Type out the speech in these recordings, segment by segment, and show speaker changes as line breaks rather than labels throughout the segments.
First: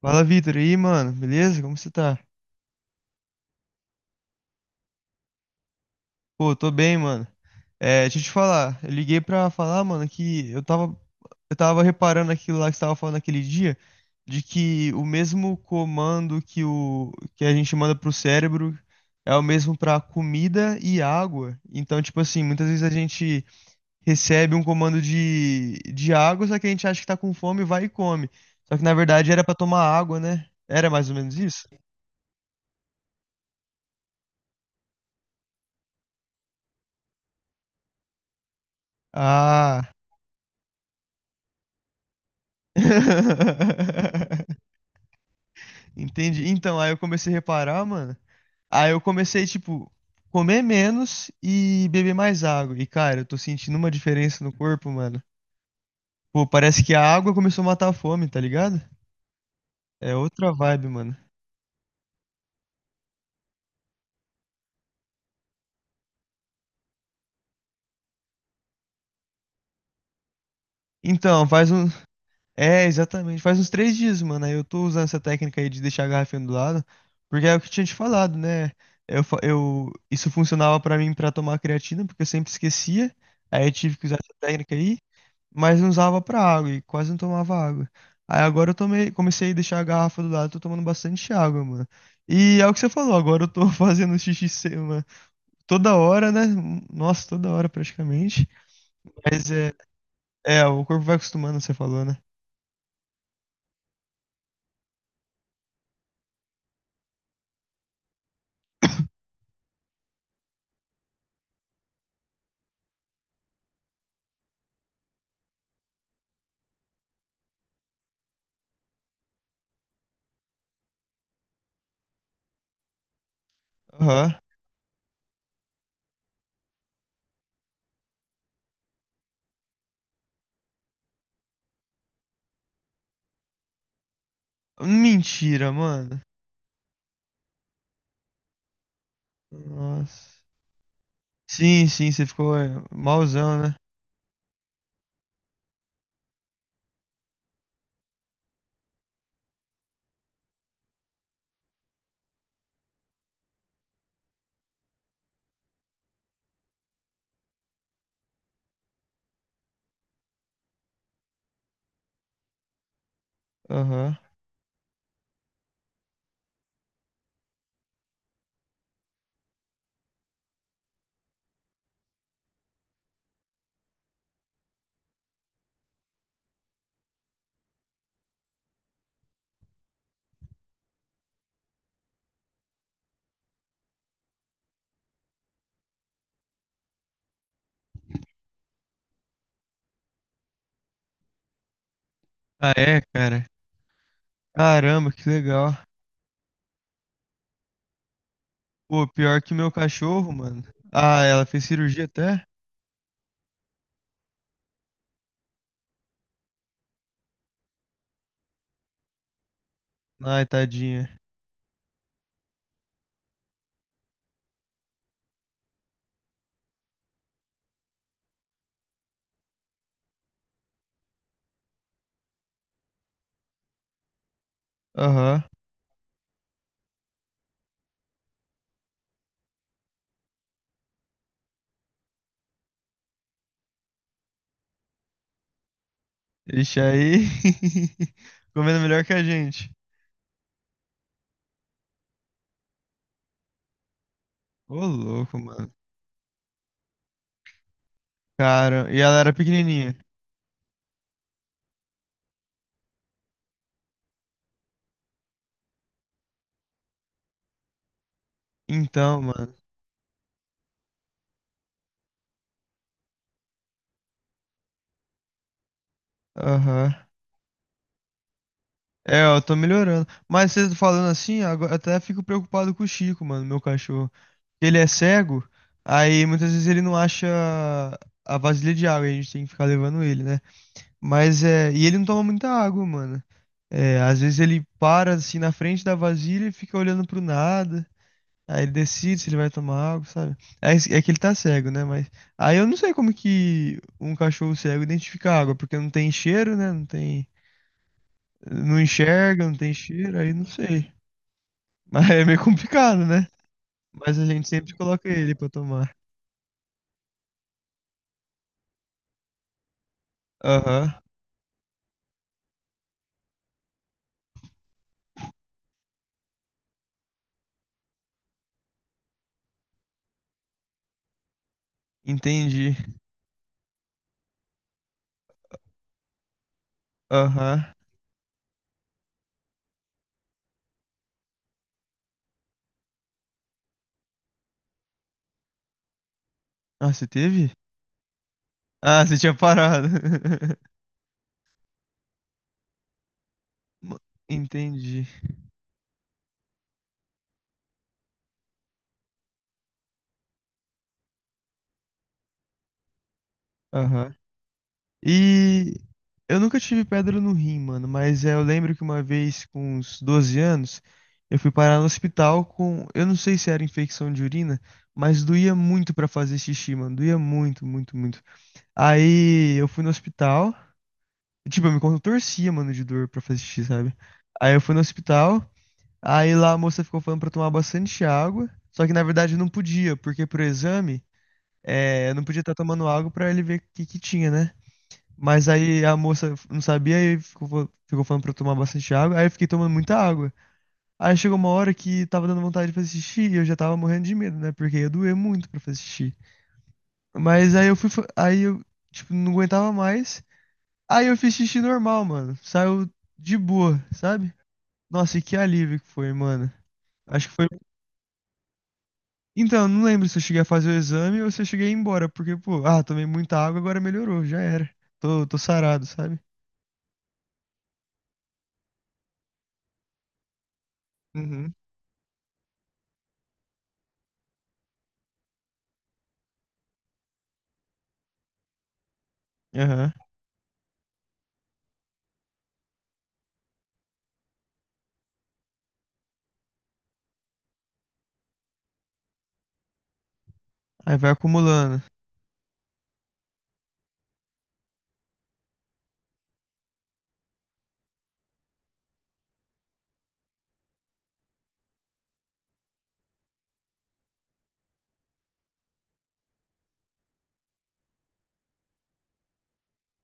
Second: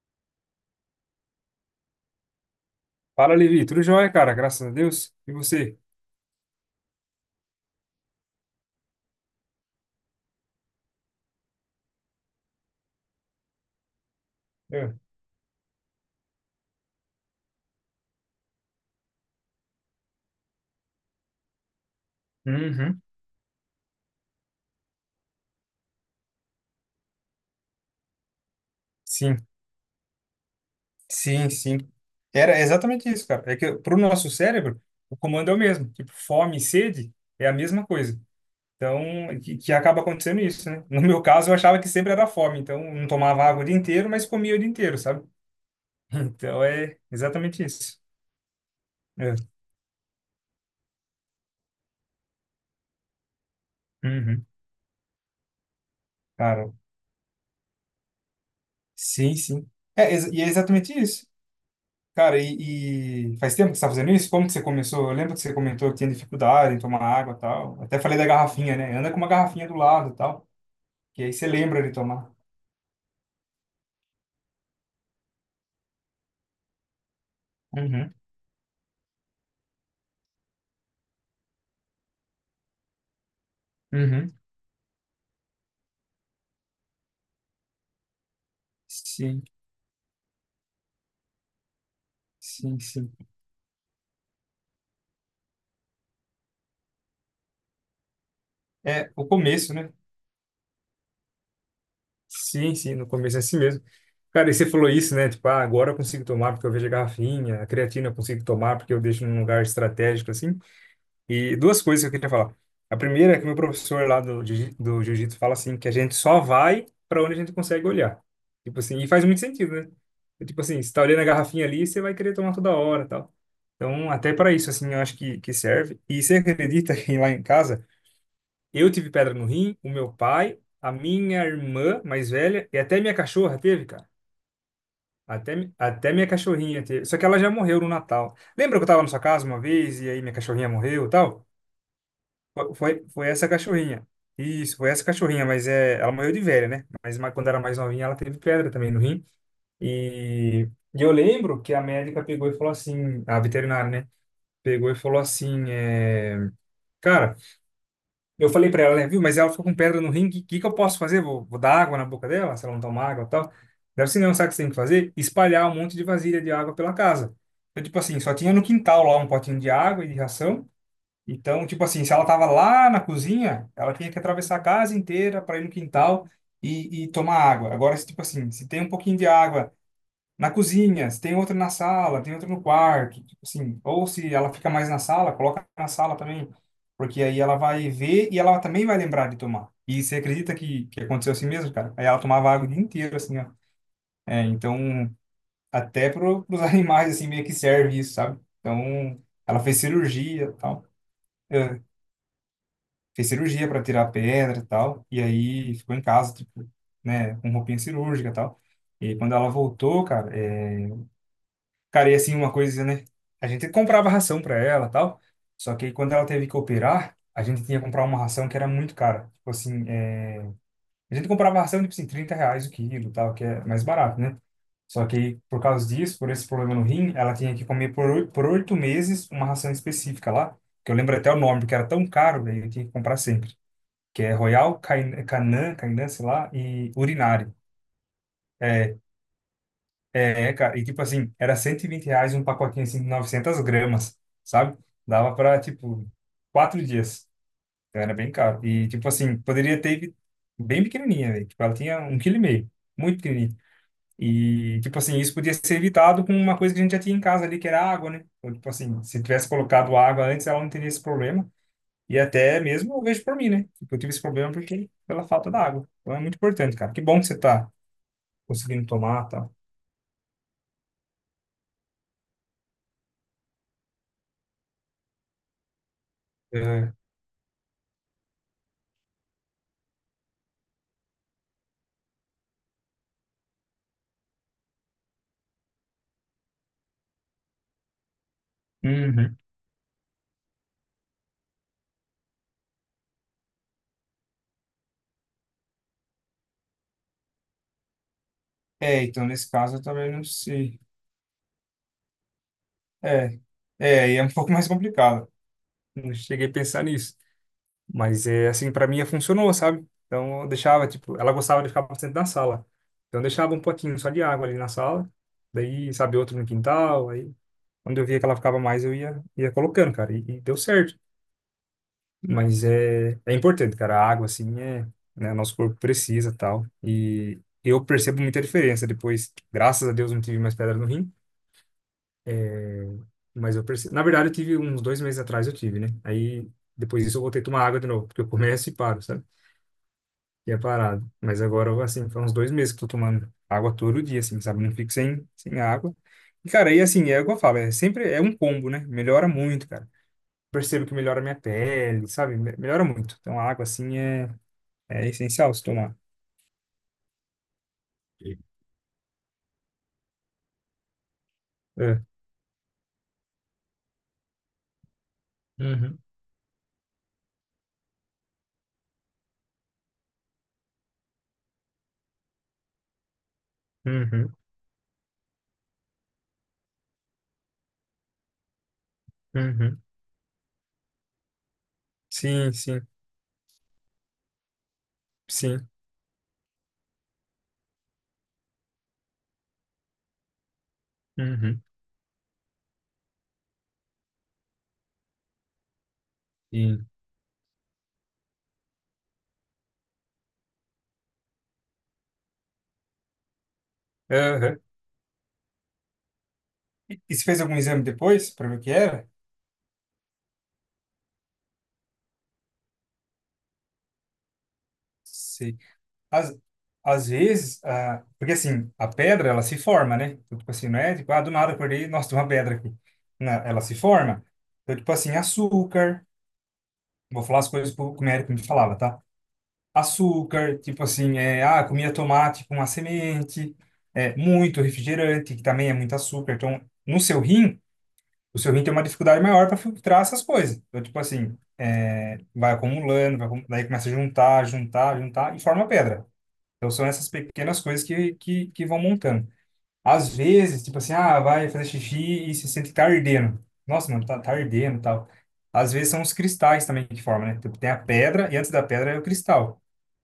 Fala, Vitor. E aí, mano? Beleza? Como você tá?
Fala, Levi. Tudo jóia, cara? Graças a Deus. E você?
Pô, tô bem, mano. É, deixa eu te falar. Eu liguei pra falar, mano, que eu tava reparando aquilo lá que você tava falando naquele dia, de que
É.
o mesmo comando que a gente manda pro cérebro é o mesmo pra comida e água. Então, tipo assim, muitas vezes a
Uhum.
gente recebe um comando de água, só que a gente acha que tá com fome, vai e come. Só que na verdade era
Sim,
pra tomar água, né? Era mais ou menos
sim,
isso?
sim. Era exatamente isso, cara. É que pro nosso cérebro, o comando é o mesmo. Tipo, fome e sede é a mesma coisa. Então, que
Ah.
acaba acontecendo isso, né? No meu caso, eu achava que sempre era fome. Então, eu não tomava água o dia inteiro, mas comia o dia inteiro, sabe?
Entendi.
Então,
Então, aí
é
eu comecei a
exatamente
reparar,
isso.
mano. Aí eu
É.
comecei, tipo, comer menos e beber mais água. E, cara, eu tô sentindo uma diferença
Uhum.
no corpo, mano. Pô,
Cara,
parece que a água começou a matar a fome, tá ligado?
sim, sim.
É
É, e é
outra vibe,
exatamente
mano.
isso. Cara, e faz tempo que você tá fazendo isso? Como que você começou? Eu lembro que você comentou que tinha dificuldade em tomar água e tal. Até falei da garrafinha, né? Anda com uma garrafinha do lado e tal, que aí
Então,
você
faz
lembra
um.
de tomar.
É, exatamente. Faz uns 3 dias, mano. Aí eu tô usando essa técnica aí de deixar a garrafinha do lado. Porque é o que eu tinha te
Uhum,
falado, né? Isso funcionava pra mim pra tomar creatina, porque eu sempre esquecia. Aí eu tive que usar
uhum.
essa técnica aí. Mas não usava pra água e quase não tomava água. Aí agora eu tomei,
Sim,
comecei a deixar a garrafa do lado, tô tomando bastante água, mano. E é o que
sim,
você
sim.
falou, agora eu tô fazendo xixi se- uma- toda hora, né? Nossa, toda hora praticamente.
É, o
Mas
começo, né?
é, o corpo vai acostumando, você falou, né?
Sim, sim, no começo é assim mesmo. Cara, e você falou isso, né? Tipo, ah, agora eu consigo tomar porque eu vejo a garrafinha, a creatina eu consigo tomar porque eu deixo num lugar estratégico, assim. E duas coisas que eu queria falar. A primeira é que meu professor lá do jiu-jitsu fala assim, que a gente só vai para onde a gente consegue olhar. Tipo assim, e faz muito sentido, né? É tipo assim, você tá olhando a garrafinha ali, você vai querer tomar toda hora, e tal. Então,
Aham.
até para isso assim, eu acho que serve. E você acredita que lá em casa eu tive pedra no rim, o meu pai, a minha irmã mais velha e até minha cachorra teve, cara. Até,
Mentira,
mi- até
mano.
minha cachorrinha teve. Só que ela já morreu no Natal. Lembra que eu tava na sua casa uma vez e aí minha
Nossa.
cachorrinha morreu e tal?
Sim, sim, você ficou é,
Foi essa
malzão, né?
cachorrinha. Isso, foi essa cachorrinha, mas é, ela morreu de velha, né? Mas quando era mais novinha, ela teve pedra também no rim. E eu lembro que a médica pegou e falou assim, a veterinária, né? Pegou e falou assim, é, cara, eu falei pra ela, né? Viu, mas ela ficou com pedra no rim, o que que eu posso fazer? Vou dar água na boca dela, se ela não tomar água e tal. Deve
Aham.
ser não, sabe o que você tem que fazer? Espalhar um monte de vasilha de água pela casa. Então, tipo assim, só tinha no quintal lá um potinho de água e de ração. Então, tipo assim, se ela tava lá na cozinha, ela tinha que atravessar a casa inteira para ir no quintal e tomar água. Agora, se, tipo assim, se tem um pouquinho de água na cozinha, se tem outra na sala, tem outra no quarto, tipo assim, ou se ela fica mais na sala, coloca na sala também, porque aí ela vai ver e ela também vai lembrar de tomar. E você acredita que aconteceu assim mesmo, cara? Aí ela tomava água o
Ah,
dia
é,
inteiro, assim,
cara.
ó. É, então,
Caramba, que legal.
até para os animais, assim, meio que serve isso, sabe?
Pô,
Então,
pior que
ela
meu
fez
cachorro,
cirurgia e
mano.
tal.
Ah, ela fez cirurgia até?
Fez cirurgia para tirar a pedra e tal, e aí ficou em casa, tipo, né, com roupinha cirúrgica e tal. E aí, quando ela voltou, cara,
Ai,
é...
tadinha.
cara, e assim, uma coisa, né, a gente comprava ração para ela e tal, só que aí quando ela teve que operar, a gente tinha que comprar uma ração que era muito cara, tipo assim, a gente comprava ração, tipo assim, R$ 30 o quilo e tal, que é mais barato, né? Só que aí,
Aham.
por causa disso, por esse problema no rim, ela tinha que comer por 8 meses uma ração específica lá, que eu lembro até o nome, porque era tão caro, velho, eu tinha que comprar sempre que é Royal Canin, sei lá,
Ixi,
e
aí.
Urinário.
Comendo
É,
melhor que a gente.
é, cara, e tipo assim, era R$ 120 um pacotinho assim de 900 gramas, sabe?
Ô,
Dava
louco,
pra,
mano.
tipo, 4 dias. Então era bem caro. E,
Cara, e
tipo
ela era
assim, poderia ter
pequenininha.
bem pequenininha, velho. Tipo, ela tinha um quilo e meio, muito pequenininha. E, tipo assim, isso podia ser evitado com uma coisa que a gente já tinha em casa ali, que era água, né? Então, tipo assim,
Então,
se tivesse
mano.
colocado água antes, ela não teria esse problema. E até mesmo eu vejo por mim, né? Tipo, eu tive esse problema porque pela falta da água. Então é muito importante, cara.
Aham.
Que bom que você tá conseguindo tomar,
É, ó, eu
tá?
tô melhorando. Mas você falando assim, agora até fico preocupado com o Chico, mano, meu cachorro. Ele é cego, aí muitas vezes ele
É.
não acha a vasilha de água, aí a gente tem que ficar levando ele, né? Mas é. E ele não toma muita água, mano. É, às vezes ele para assim na frente da vasilha e fica olhando pro nada. Aí ele decide se
Uhum.
ele vai tomar água, sabe? É, é que ele tá cego, né? Mas aí eu não sei como que um cachorro cego identifica a água, porque não tem cheiro, né? Não
É, então
enxerga,
nesse
não tem
caso eu também
cheiro,
não
aí não
sei.
sei. Mas é meio complicado, né?
É, é, e
Mas
é
a
um
gente
pouco mais
sempre coloca
complicado.
ele pra tomar.
Não cheguei a pensar nisso. Mas é assim, pra mim funcionou, sabe? Então eu deixava,
Aham,
tipo, ela gostava de ficar bastante na sala. Então eu deixava um potinho só de água ali na sala. Daí, sabe, outro no quintal. Aí, quando eu via que ela ficava mais, eu ia colocando, cara. E deu certo. Mas
entendi.
é importante, cara. A água, assim, é, né, nosso corpo precisa tal. E
Aham.
eu percebo muita diferença depois. Graças a Deus não tive mais pedra no rim. É, mas eu percebo. Na verdade, eu tive uns 2 meses atrás, eu tive, né? Aí
Ah,
depois
você
disso eu voltei a
teve?
tomar água de novo, porque eu começo e paro,
Ah, você
sabe?
tinha parado.
E é parado. Mas agora, assim, faz uns 2 meses que eu tô tomando água todo dia, assim, sabe? Não fico
Entendi.
sem água. E, cara, aí assim, é o que eu falo, é sempre é um combo, né? Melhora muito, cara. Percebo que melhora a minha pele, sabe? Melhora muito. Então, a água, assim,
Aham.
é. É essencial se
E
tomar.
eu nunca tive pedra no rim, mano, mas é, eu lembro que uma vez, com uns 12 anos, eu fui parar no
É.
hospital com, eu não sei se era infecção de urina, mas doía muito
Uhum,
pra fazer xixi, mano, doía muito, muito, muito. Aí eu fui no hospital, tipo, eu me contorcia, mano, de dor pra fazer xixi, sabe?
uhum,
Aí eu fui no hospital, aí lá a moça ficou falando pra tomar bastante água, só que na verdade eu não
uhum.
podia, porque pro exame, é, eu não podia
Sim,
estar
sim,
tomando água pra ele ver o que que tinha, né? Mas
sim.
aí a moça não sabia e ficou falando pra eu tomar bastante água. Aí eu fiquei tomando muita água. Aí chegou uma
Uhum,
hora que tava dando vontade de fazer xixi e eu já tava morrendo de medo, né? Porque ia doer muito pra fazer xixi.
sim.
Mas aí eu, tipo, não aguentava mais. Aí eu fiz xixi normal, mano. Saiu de boa, sabe?
Aham.
Nossa, e que alívio que foi, mano.
E você
Acho que
fez
foi.
algum exame depois para ver o que era?
Então, não lembro se eu cheguei a fazer o exame ou se eu cheguei a ir embora. Porque, pô, ah, tomei muita água, agora melhorou, já era. Tô
Sim.
sarado, sabe?
Às, às vezes, ah, porque assim, a pedra, ela se forma, né? Então, tipo assim, não é tipo, ah, do nada
Uhum.
acordei, nossa, tem uma pedra aqui. Não, ela se forma. Então, tipo assim, açúcar, vou falar as coisas que o médico me falava, tá?
Aham.
Açúcar, tipo assim, é, ah, comia tomate com a semente, é, muito refrigerante, que também é muito açúcar. Então, no seu rim, o seu rim tem uma dificuldade maior para filtrar essas coisas. Então,
Aí
tipo
vai
assim,
acumulando.
é, vai acumulando, daí começa a juntar, juntar, juntar e forma pedra. Então, são essas pequenas coisas que vão montando. Às vezes, tipo assim, ah, vai fazer xixi e se sente que tá ardendo. Nossa, mano, tá ardendo e tal. Às vezes são os cristais também que formam, né? Tipo, tem a pedra e antes da pedra é o cristal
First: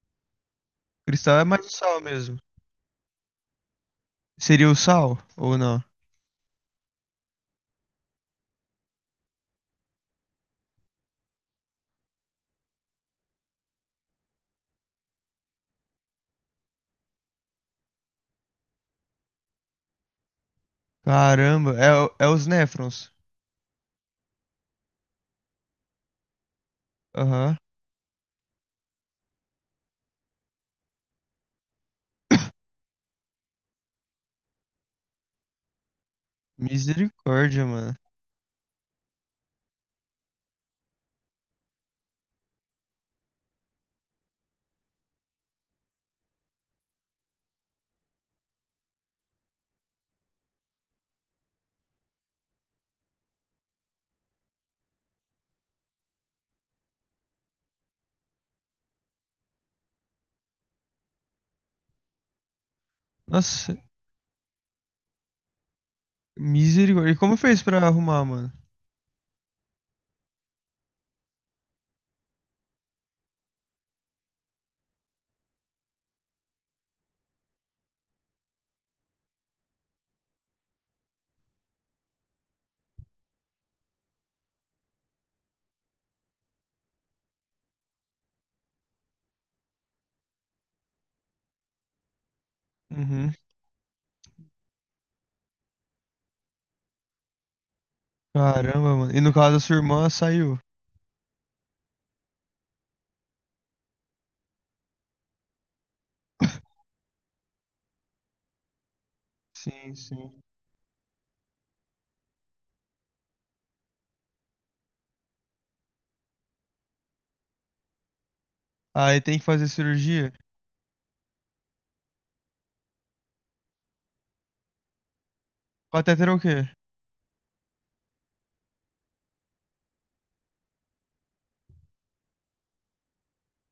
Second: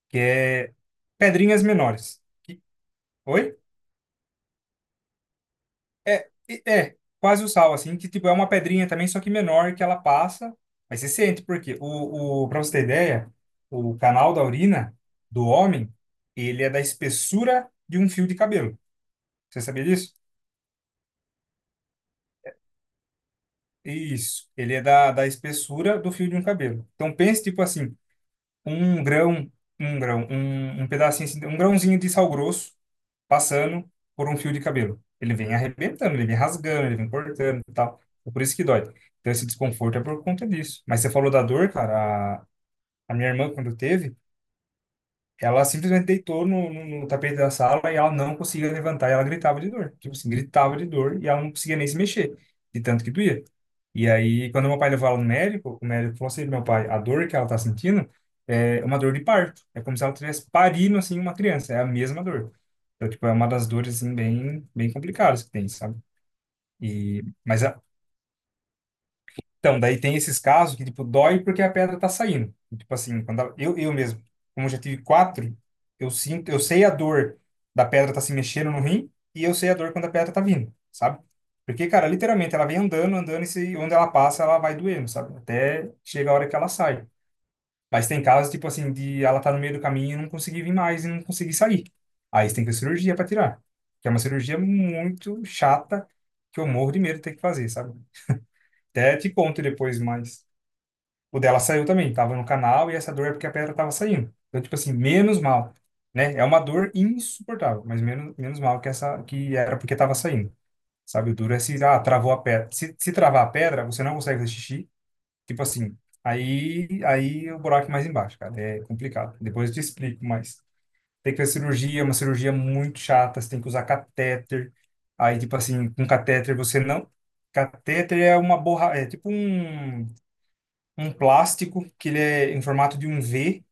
que é
Cristal é
pedrinhas
mais o sal
menores.
mesmo.
Oi?
Seria o sal ou não?
É, é, quase o sal, assim, que tipo é uma pedrinha também, só que menor, que ela passa, mas você sente, porque pra você ter ideia, o canal da urina do homem, ele é da espessura de um fio de cabelo. Você sabia disso?
Caramba, é, o- é os néfrons.
Isso, ele é da, espessura do fio de um cabelo. Então pense,
Aham.
tipo assim, um grão, um grão, um pedacinho, assim, um grãozinho de sal grosso passando por um fio de cabelo. Ele vem arrebentando, ele vem rasgando, ele vem cortando
Misericórdia,
e
mano.
tal. É por isso que dói. Então, esse desconforto é por conta disso. Mas você falou da dor, cara. A minha irmã, quando teve, ela simplesmente deitou no tapete da sala e ela não conseguia levantar e ela gritava de dor. Tipo assim, gritava de dor e ela não conseguia nem se mexer, de tanto que doía. E aí, quando meu pai levou ela no médico, o médico falou assim, meu pai, a dor que ela tá sentindo é uma dor de parto. É como se ela tivesse parindo, assim, uma criança. É a mesma dor. Então, tipo, é uma das
Nossa,
dores, assim, bem, bem complicadas que tem, sabe?
misericórdia. E
E,
como fez
mas
pra
a,
arrumar, mano?
então, daí tem esses casos que, tipo, dói porque a pedra tá saindo. E, tipo assim, quando eu mesmo, como eu já tive quatro, eu sinto, eu sei a dor da pedra tá se mexendo no rim e eu sei a dor quando a pedra tá vindo, sabe? Porque, cara, literalmente ela vem andando, andando e se, onde ela passa ela vai doendo, sabe? Até chega a hora que ela sai. Mas tem casos, tipo assim, de ela tá no meio do caminho e não conseguir vir mais e não conseguir sair. Aí você tem que fazer cirurgia pra
Uhum.
tirar. Que é uma cirurgia muito chata que eu morro de medo de ter que fazer, sabe?
Caramba, mano.
Até
E
te
no caso da
conto
sua
depois
irmã,
mais.
saiu.
O dela saiu também, tava no canal e essa dor é porque a pedra tava saindo. Então, tipo assim, menos mal, né? É uma dor insuportável, mas menos, menos mal que essa que era porque
Sim,
tava
sim.
saindo. Sabe, o duro é se ah, travou a pedra. Se travar a pedra, você não consegue fazer xixi. Tipo assim, aí o buraco é mais embaixo, cara. É
Aí
complicado.
tem que fazer
Depois eu te explico,
cirurgia?
mas tem que fazer cirurgia, é uma cirurgia muito chata, você tem que usar catéter. Aí, tipo assim, com
Catéter é o quê?
catéter você não. Catéter é uma borra, é tipo um plástico que ele é em formato de um V,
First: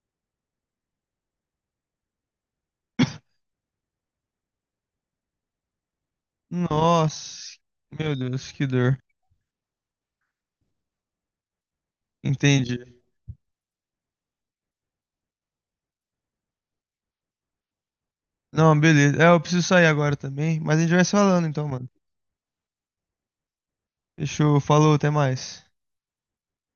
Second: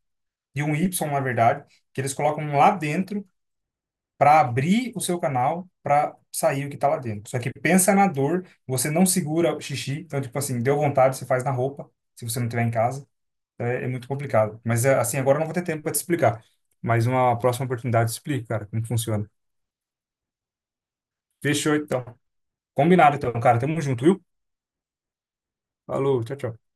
de um Y, na verdade, que eles colocam lá dentro para abrir o seu canal para sair o que está lá dentro. Só que
Nossa,
pensa na
meu
dor,
Deus, que
você
dor.
não segura o xixi, então, tipo assim, deu vontade, você faz na roupa, se você não tiver em
Entendi.
casa. Então, é muito complicado. Mas, é, assim, agora eu não vou ter tempo para te explicar. Mas uma próxima oportunidade te explico, cara,
Não,
como
beleza. É,
funciona.
eu preciso sair agora também, mas a gente vai se falando então,
Fechou,
mano.
então. Combinado, então, cara. Tamo junto, viu?
Fechou, falou, até mais.
Falou, tchau, tchau.